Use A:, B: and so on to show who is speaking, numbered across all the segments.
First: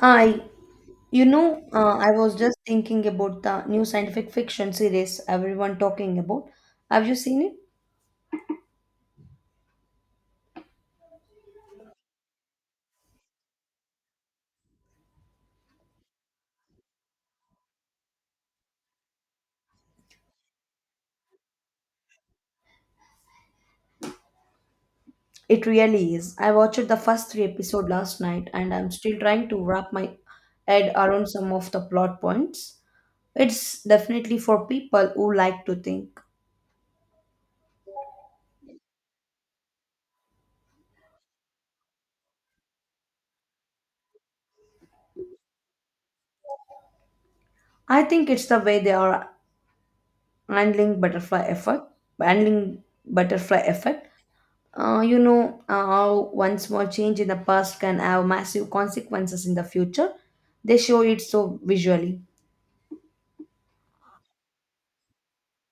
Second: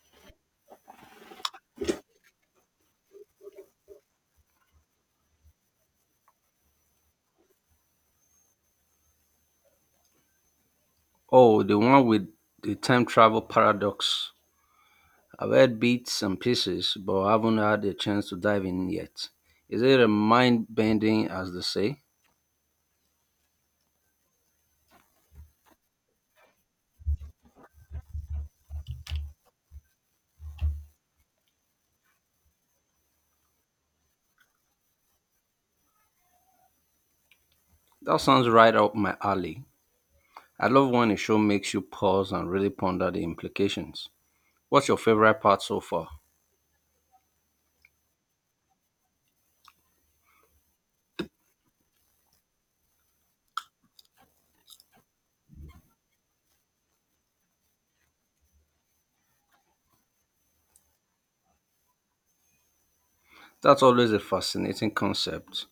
A: I, I was just thinking about the new scientific fiction series everyone talking about. Have you seen it?
B: Oh, the one with the time travel paradox. I've heard bits and pieces, but I haven't had a chance to dive in yet. Is it a mind bending, as they say?
A: It really is. I watched the first three episode last night, and I'm still trying to wrap my head around some of the plot points. It's definitely for people who like to think.
B: That sounds right up my alley. I love when a show makes you pause and really ponder the implications. What's your favorite part so far?
A: I think it's the way they are handling butterfly effect, handling butterfly effect. How one small change in the past can have massive consequences in the future. They show it so visually.
B: That's always a fascinating concept.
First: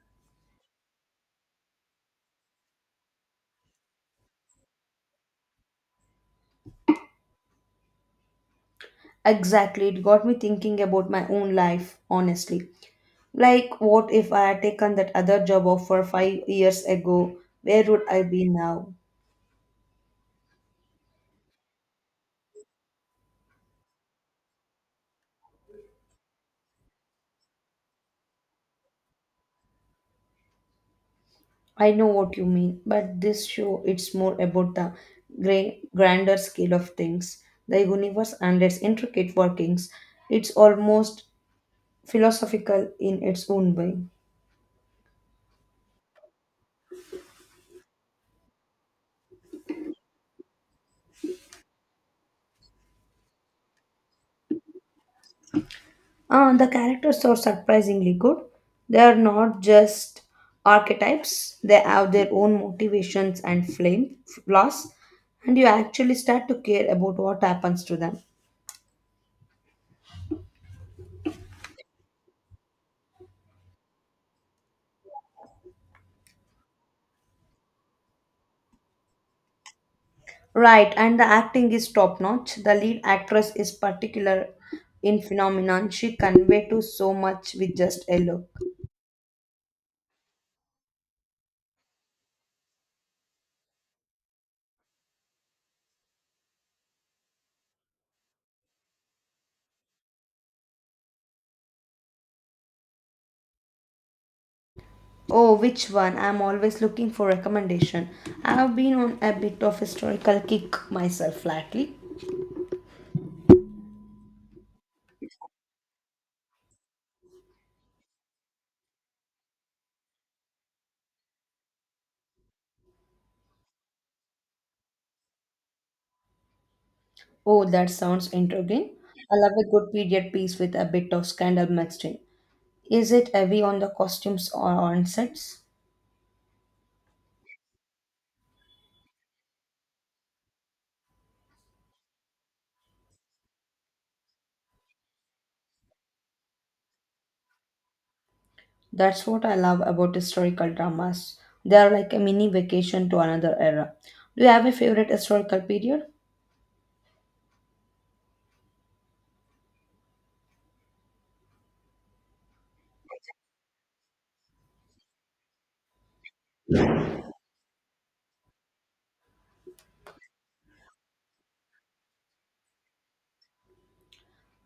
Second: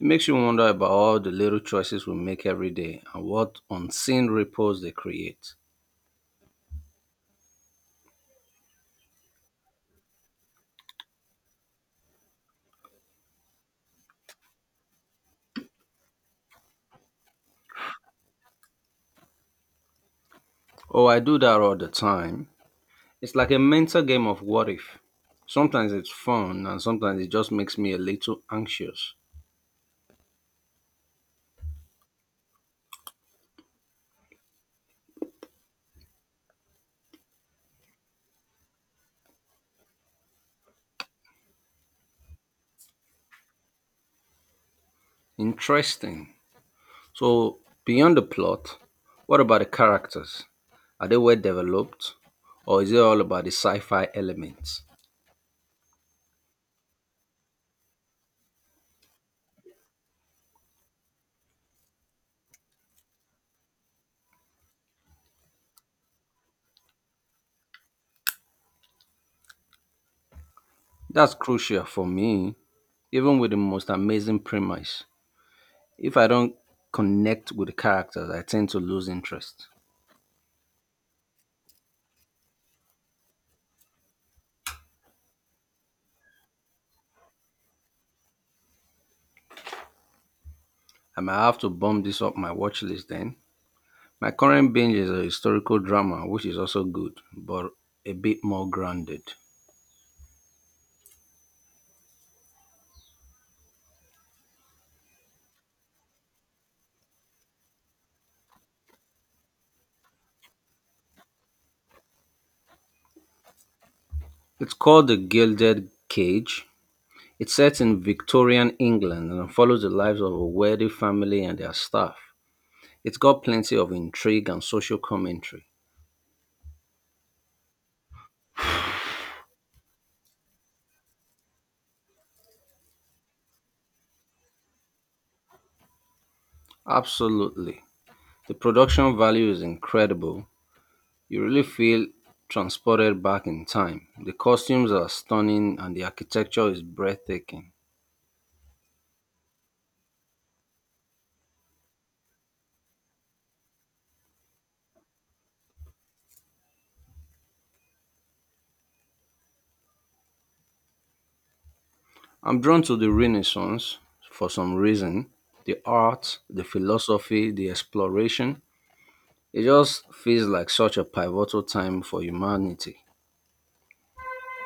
B: It makes you wonder about all the little choices we make every day and what unseen ripples they create.
A: Exactly, it got me thinking about my own life, honestly. Like, what if I had taken that other job offer 5 years ago? Where would I be now?
B: Oh, I do that all the time. It's like a mental game of what if. Sometimes it's fun and sometimes it just makes me a little anxious.
A: I know what you mean, but this show it's more about the grander scale of things, the universe and its intricate workings. It's almost philosophical in its own way.
B: Interesting. So, beyond the plot, what about the characters? Are they well developed or is it all about the sci fi elements?
A: The characters are surprisingly good. They are not just archetypes, they have their own motivations and flame flaws, and you actually start to care about what happens to them.
B: That's crucial for me, even with the most amazing premise. If I don't connect with the characters, I tend to lose interest.
A: Right, and the acting is top notch. The lead actress is particular in phenomenon. She convey to so much with just a look.
B: I might have to bump this up my watch list then. My current binge is a historical drama, which is also good, but a bit more grounded.
A: Oh, which one? I'm always looking for recommendation. I've been on a bit of historical kick myself lately.
B: It's called The Gilded Cage. It's set in Victorian England and follows the lives of a wealthy family and their staff. It's got plenty of intrigue and social commentary.
A: Oh, that sounds intriguing. I love a good period piece with a bit of scandal mixed in. Is it heavy on the costumes or on sets?
B: Absolutely. The production value is incredible. You really feel transported back in time. The costumes are stunning and the architecture is breathtaking.
A: That's what I love about historical dramas. They are like a mini vacation to another era. Do you have a favorite historical period?
B: I'm drawn to the Renaissance for some reason. The art, the philosophy, the exploration. It just feels like such a pivotal time for humanity.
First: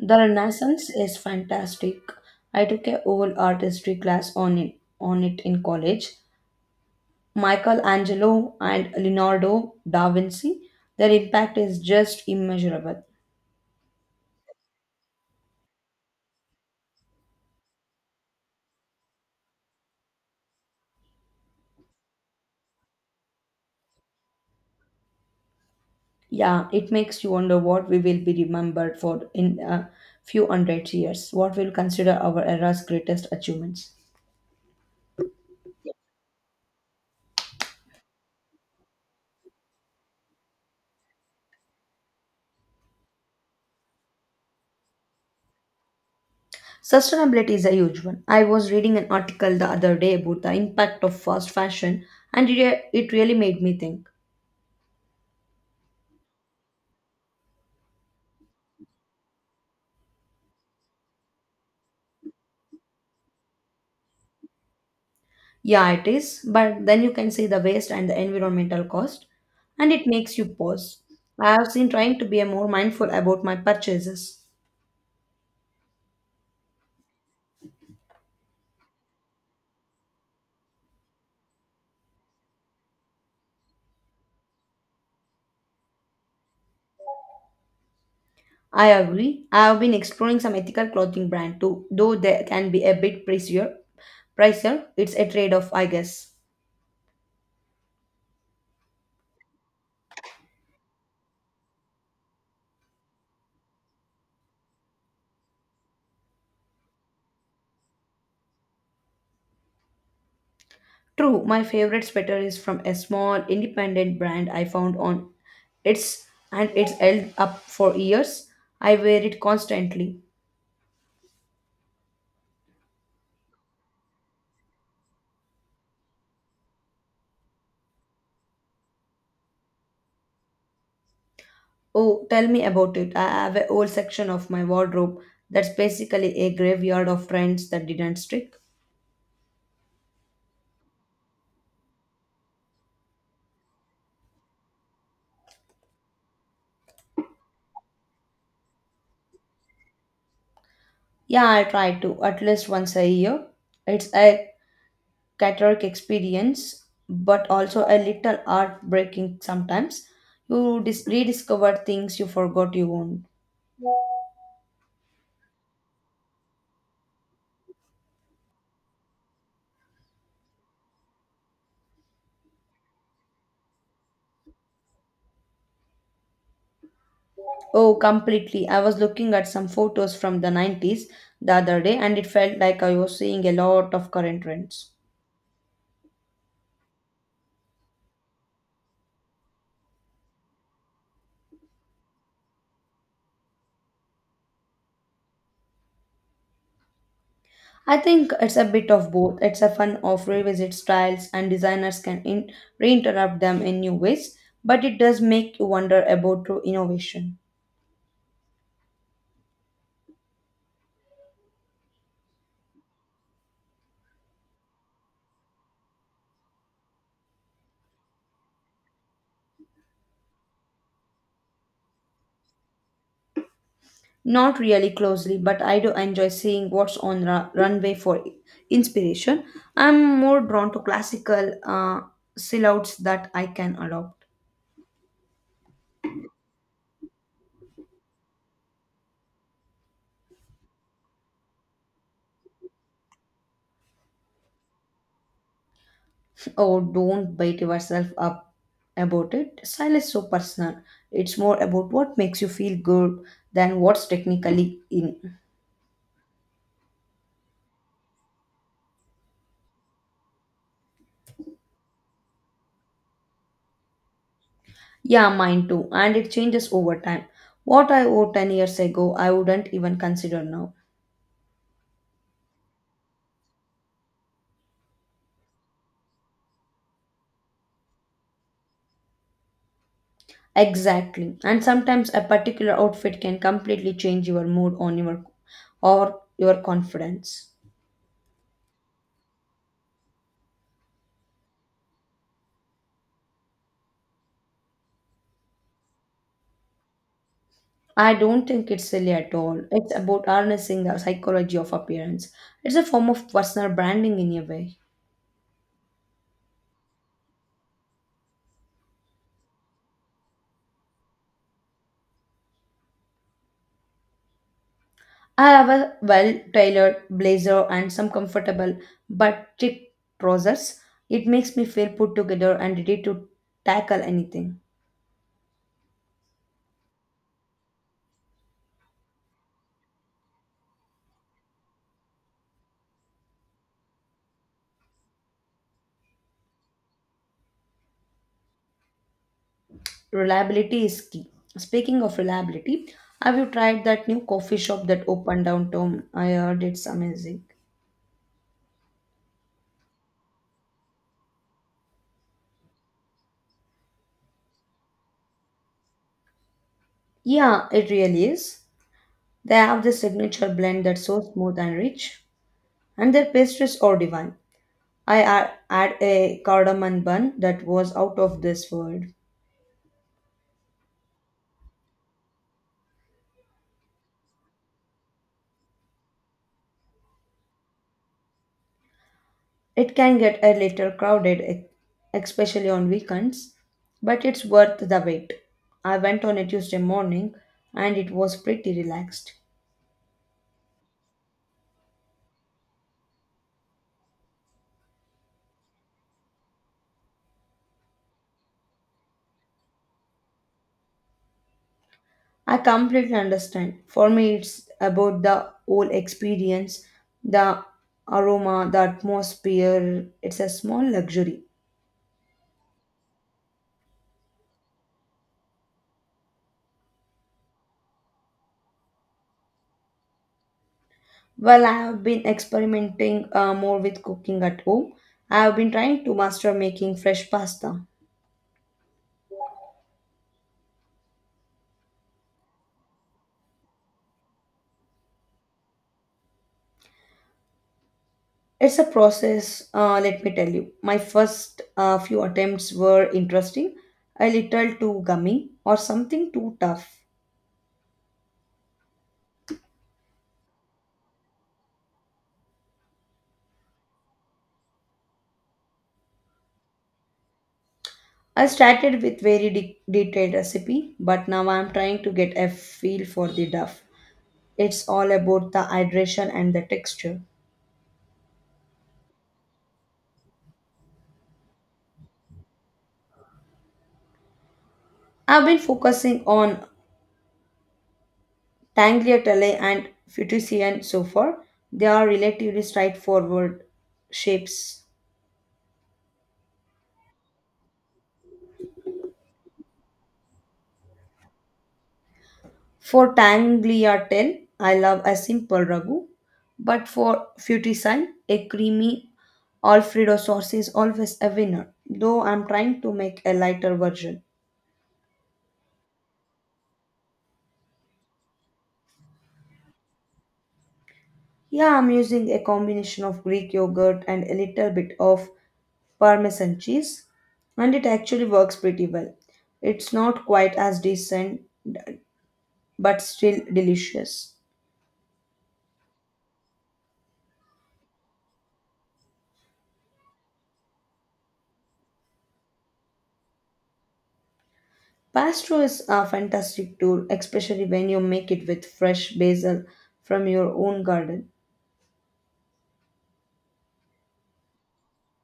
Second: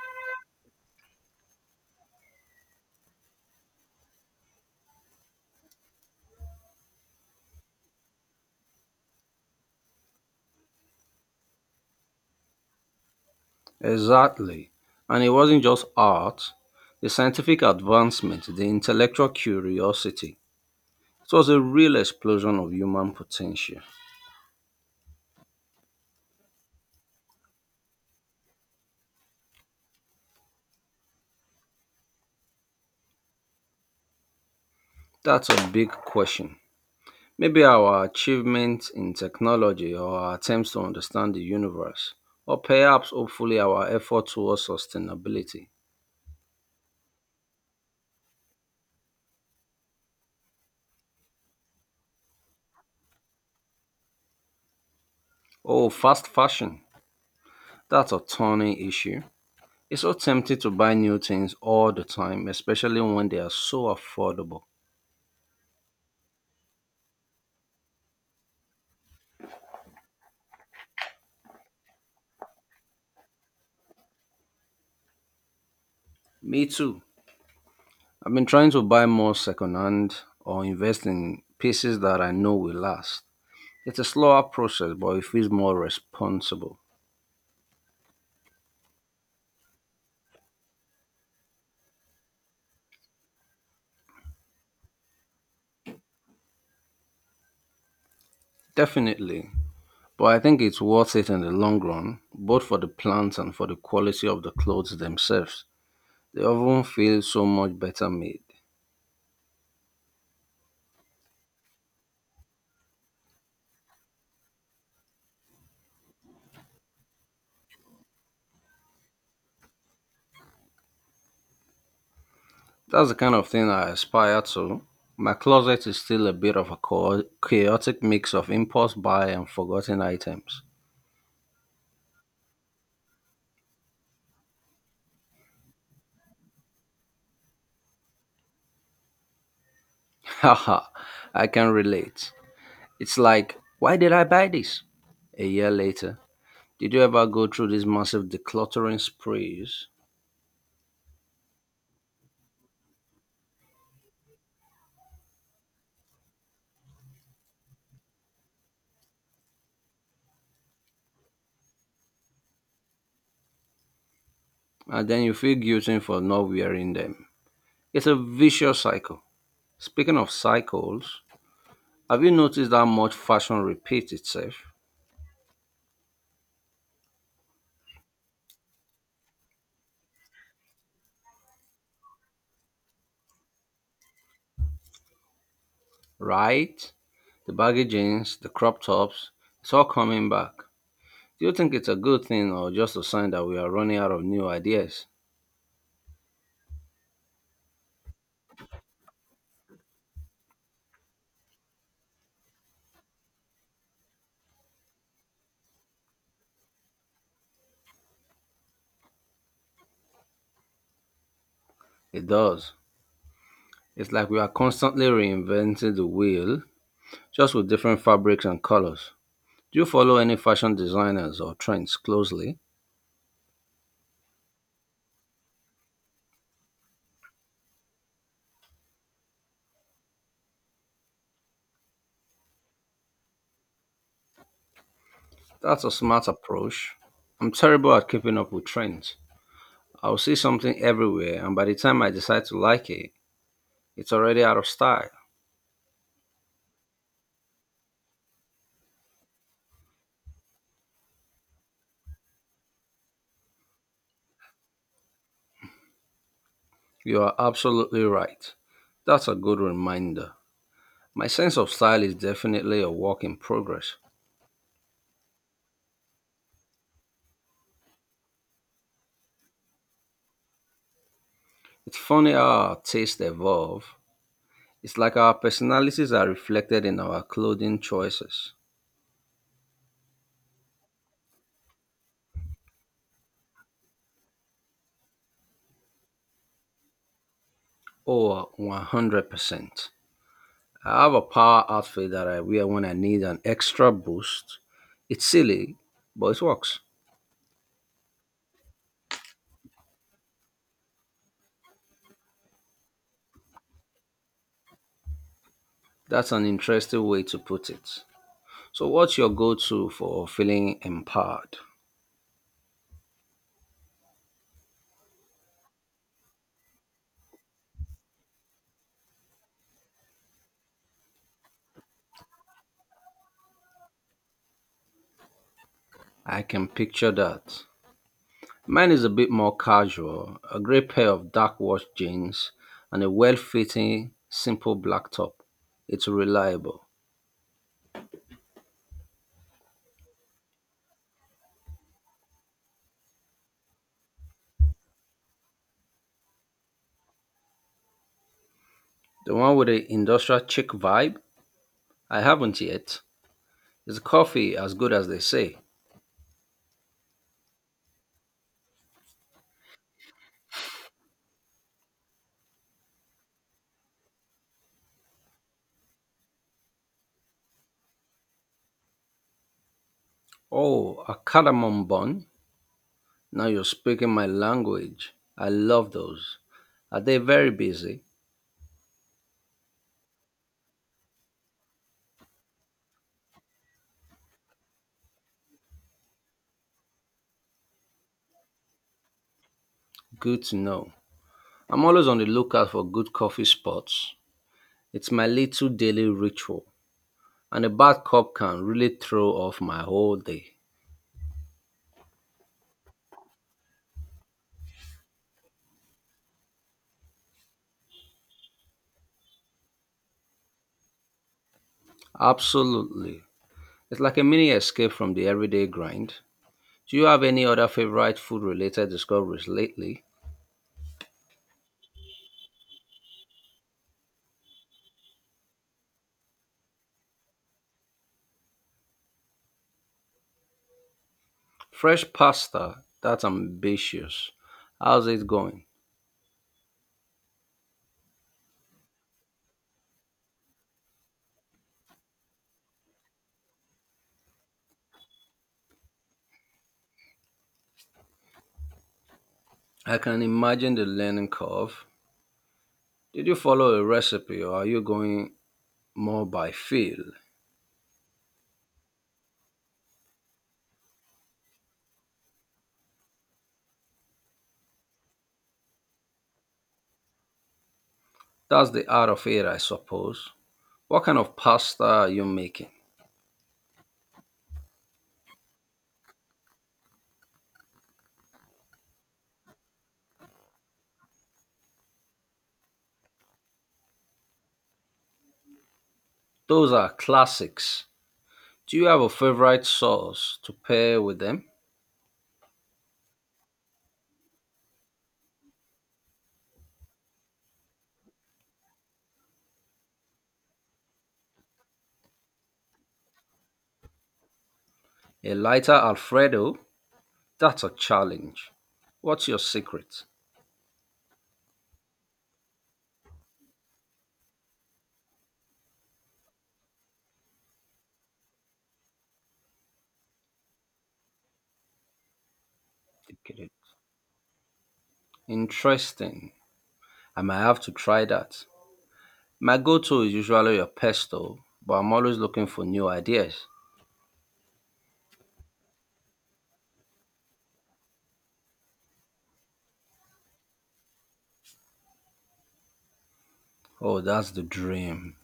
A: The Renaissance is fantastic. I took a whole art history class on it, in college. Michelangelo and Leonardo da Vinci, their impact is just immeasurable.
B: Exactly. And it wasn't just art, the scientific advancement, the intellectual curiosity. It was a real explosion of human potential.
A: Yeah, it makes you wonder what we will be remembered for in a few hundred years, what we'll consider our era's greatest achievements.
B: That's a big question. Maybe our achievements in technology or our attempts to understand the universe, or perhaps hopefully our effort towards sustainability.
A: Sustainability is a huge one. I was reading an article the other day about the impact of fast fashion, and it really made me think.
B: Oh, fast fashion. That's a turning issue. It's so tempting to buy new things all the time, especially when they are so affordable.
A: Yeah, it is, but then you can see the waste and the environmental cost, and it makes you pause. I have been trying to be more mindful about my purchases.
B: Me too. I've been trying to buy more secondhand or invest in pieces that I know will last. It's a slower process, but it feels more responsible.
A: I agree. I have been exploring some ethical clothing brand too, though they can be a bit pricier, it's a trade off, I guess.
B: Definitely. But I think it's worth it in the long run, both for the plants and for the quality of the clothes themselves. They often feel so much better made.
A: True, my favorite sweater is from a small independent brand I found on it's held up for years. I wear it constantly.
B: That's the kind of thing I aspire to. My closet is still a bit of a chaotic mix of impulse buy and forgotten items.
A: Oh, tell me about it. I have a whole section of my wardrobe that's basically a graveyard of trends that didn't stick.
B: Haha, I can relate. It's like, why did I buy this? A year later, did you ever go through these massive decluttering sprees
A: Yeah, I try to at least once a year. It's a cataract experience, but also a little heartbreaking sometimes. You rediscover things you forgot you owned.
B: and then you feel guilty for not wearing them? It's a vicious cycle. Speaking of cycles, have you noticed how much fashion repeats itself?
A: Oh, completely. I was looking at some photos from the 90s the other day and it felt like I was seeing a lot of current trends.
B: Right? The baggy jeans, the crop tops, it's all coming back. Do you think it's a good thing or just a sign that we are running out of new ideas?
A: I think it's a bit of both. It's a fun of revisit styles and designers can reinterrupt them in new ways, but it does make you wonder about true innovation.
B: It does. It's like we are constantly reinventing the wheel, just with different fabrics and colors. Do you follow any fashion designers or trends closely?
A: Not really closely, but I do enjoy seeing what's on runway for inspiration. I'm more drawn to classical silhouettes that I can adopt.
B: That's a smart approach. I'm terrible at keeping up with trends. I'll see something everywhere, and by the time I decide to like it, it's already out of style.
A: Oh, don't beat yourself up about it. Style is so personal. It's more about what makes you feel good than what's technically in.
B: You are absolutely right. That's a good reminder. My sense of style is definitely a work in progress.
A: Yeah, mine too. And it changes over time. What I wore 10 years ago, I wouldn't even consider now.
B: It's funny how our tastes evolve. It's like our personalities are reflected in our clothing choices.
A: Exactly. And sometimes a particular outfit can completely change your mood on your or your confidence.
B: Oh, 100%. I have a power outfit that I wear when I need an extra boost. It's silly, but it works.
A: I don't think it's silly at all. It's about harnessing the psychology of appearance. It's a form of personal branding in a way.
B: That's an interesting way to put it. So, what's your go to for feeling empowered?
A: I have a well tailored blazer and some comfortable but thick trousers. It makes me feel put together and ready to tackle anything.
B: I can picture that. Mine is a bit more casual, a grey pair of dark washed jeans and a well fitting, simple black top. It's reliable.
A: Reliability is key. Speaking of reliability, have you tried that new coffee shop that opened downtown? I heard it's amazing.
B: The one with the industrial chic vibe? I haven't yet. Is coffee as good as they say?
A: Yeah, it really is. They have this signature blend that's so smooth and rich, and their pastries are divine. Had a cardamom bun that was out of this world.
B: Oh, a cardamom bun? Now you're speaking my language. I love those. Are they very busy?
A: It can get a little crowded, especially on weekends, but it's worth the wait. I went on a Tuesday morning and it was pretty relaxed.
B: Good to know. I'm always on the lookout for good coffee spots. It's my little daily ritual, and a bad cup can really throw off my whole day.
A: I completely understand. For me, it's about the whole experience, the aroma, the atmosphere. It's a small luxury.
B: Absolutely. It's like a mini escape from the everyday grind. Do you have any other favorite food related discoveries lately?
A: Well, I have been experimenting more with cooking at home. I have been trying to master making fresh pasta.
B: Fresh pasta, that's ambitious. How's it going?
A: It's a process, let me tell you. My first few attempts were interesting, a little too gummy, or something too tough.
B: I can imagine the learning curve. Did you follow a recipe or are you going more by feel?
A: I started with very detailed recipe, but now I'm trying to get a feel for the duff. It's all about the hydration and the texture.
B: That's the art of it, I suppose. What kind of pasta are you making?
A: I've been focusing on tagliatelle and fettuccine so far. They are relatively straightforward shapes.
B: Those are classics. Do you have a favorite sauce to pair with them?
A: For tagliatelle, I love a simple ragu, but for fettuccine, a creamy Alfredo sauce is always a winner, though I'm trying to make a lighter version.
B: A lighter Alfredo? That's a challenge. What's your secret?
A: Yeah, I'm using a combination of Greek yogurt and a little bit of Parmesan cheese, and it actually works pretty well. It's not quite as decent, but still delicious.
B: Interesting. I might have to try that. My go to is usually a pesto, but I'm always looking for new ideas.
A: Pasto is a fantastic tool, especially when you make it with fresh basil from your own garden.
B: Oh, that's the dream.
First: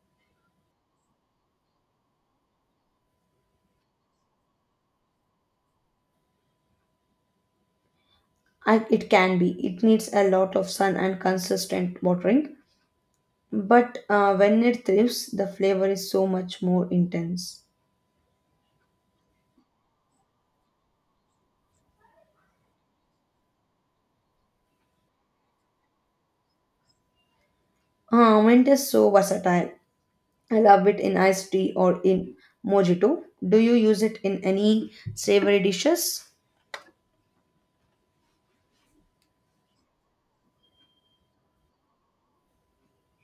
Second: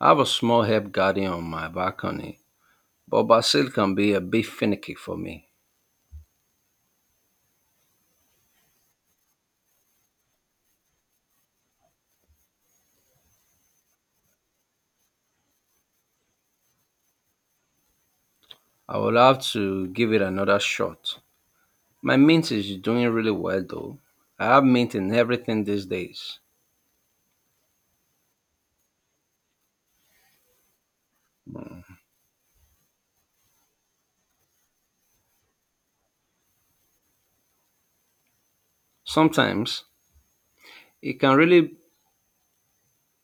B: I have a small herb garden on my balcony, but basil can be a bit finicky for me.
A: It can be. It needs a lot of sun and consistent watering. But when it thrives, the flavor is so much more intense.
B: I will have to give it another shot. My mint is doing really well though. I have mint in everything these days.
A: Mint is so versatile. I love it in iced tea or in mojito. Do you use it in any savory dishes?
B: Sometimes it can really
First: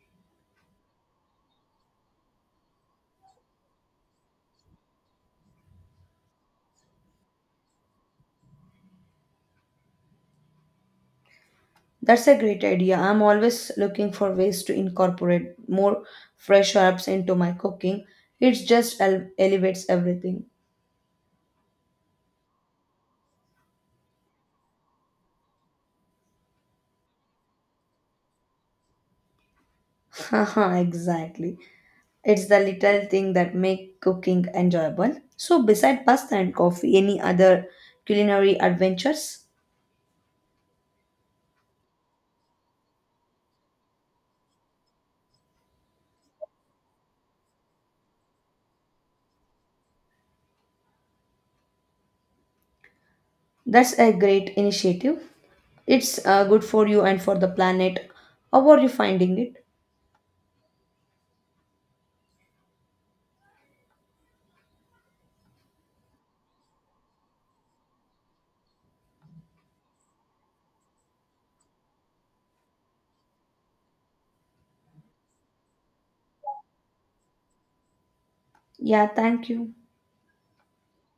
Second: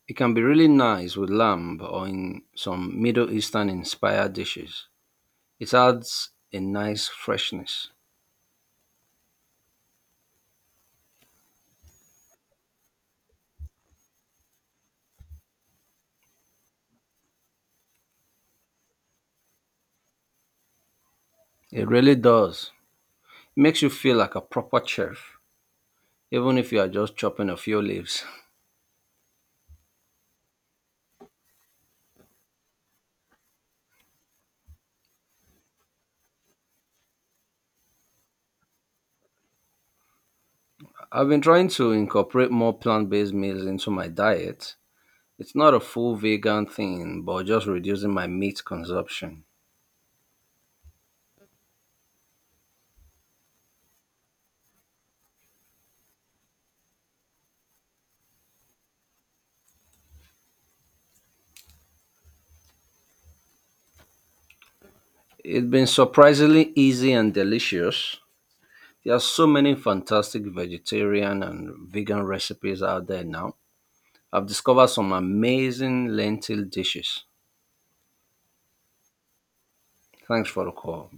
B: it can be really nice with lamb or in some Middle Eastern inspired dishes. It adds a nice freshness.
A: That's a great idea. I'm always looking for ways to incorporate more fresh herbs into my cooking. It just elevates everything.
B: It really does. Makes you feel like a proper chef, even if you are just chopping a few leaves.
A: Haha, exactly. It's the little thing that make cooking enjoyable. So beside pasta and coffee, any other culinary adventures?
B: I've been trying to incorporate more plant based meals into my diet. It's not a full vegan thing, but just reducing my meat consumption.
A: That's a great initiative. It's good for you and for the planet. How are you finding it?
B: It's been surprisingly easy and delicious. There are so many fantastic vegetarian and vegan recipes out there now. I've discovered some amazing lentil dishes.
A: Yeah, thank you.
B: Thanks for the call.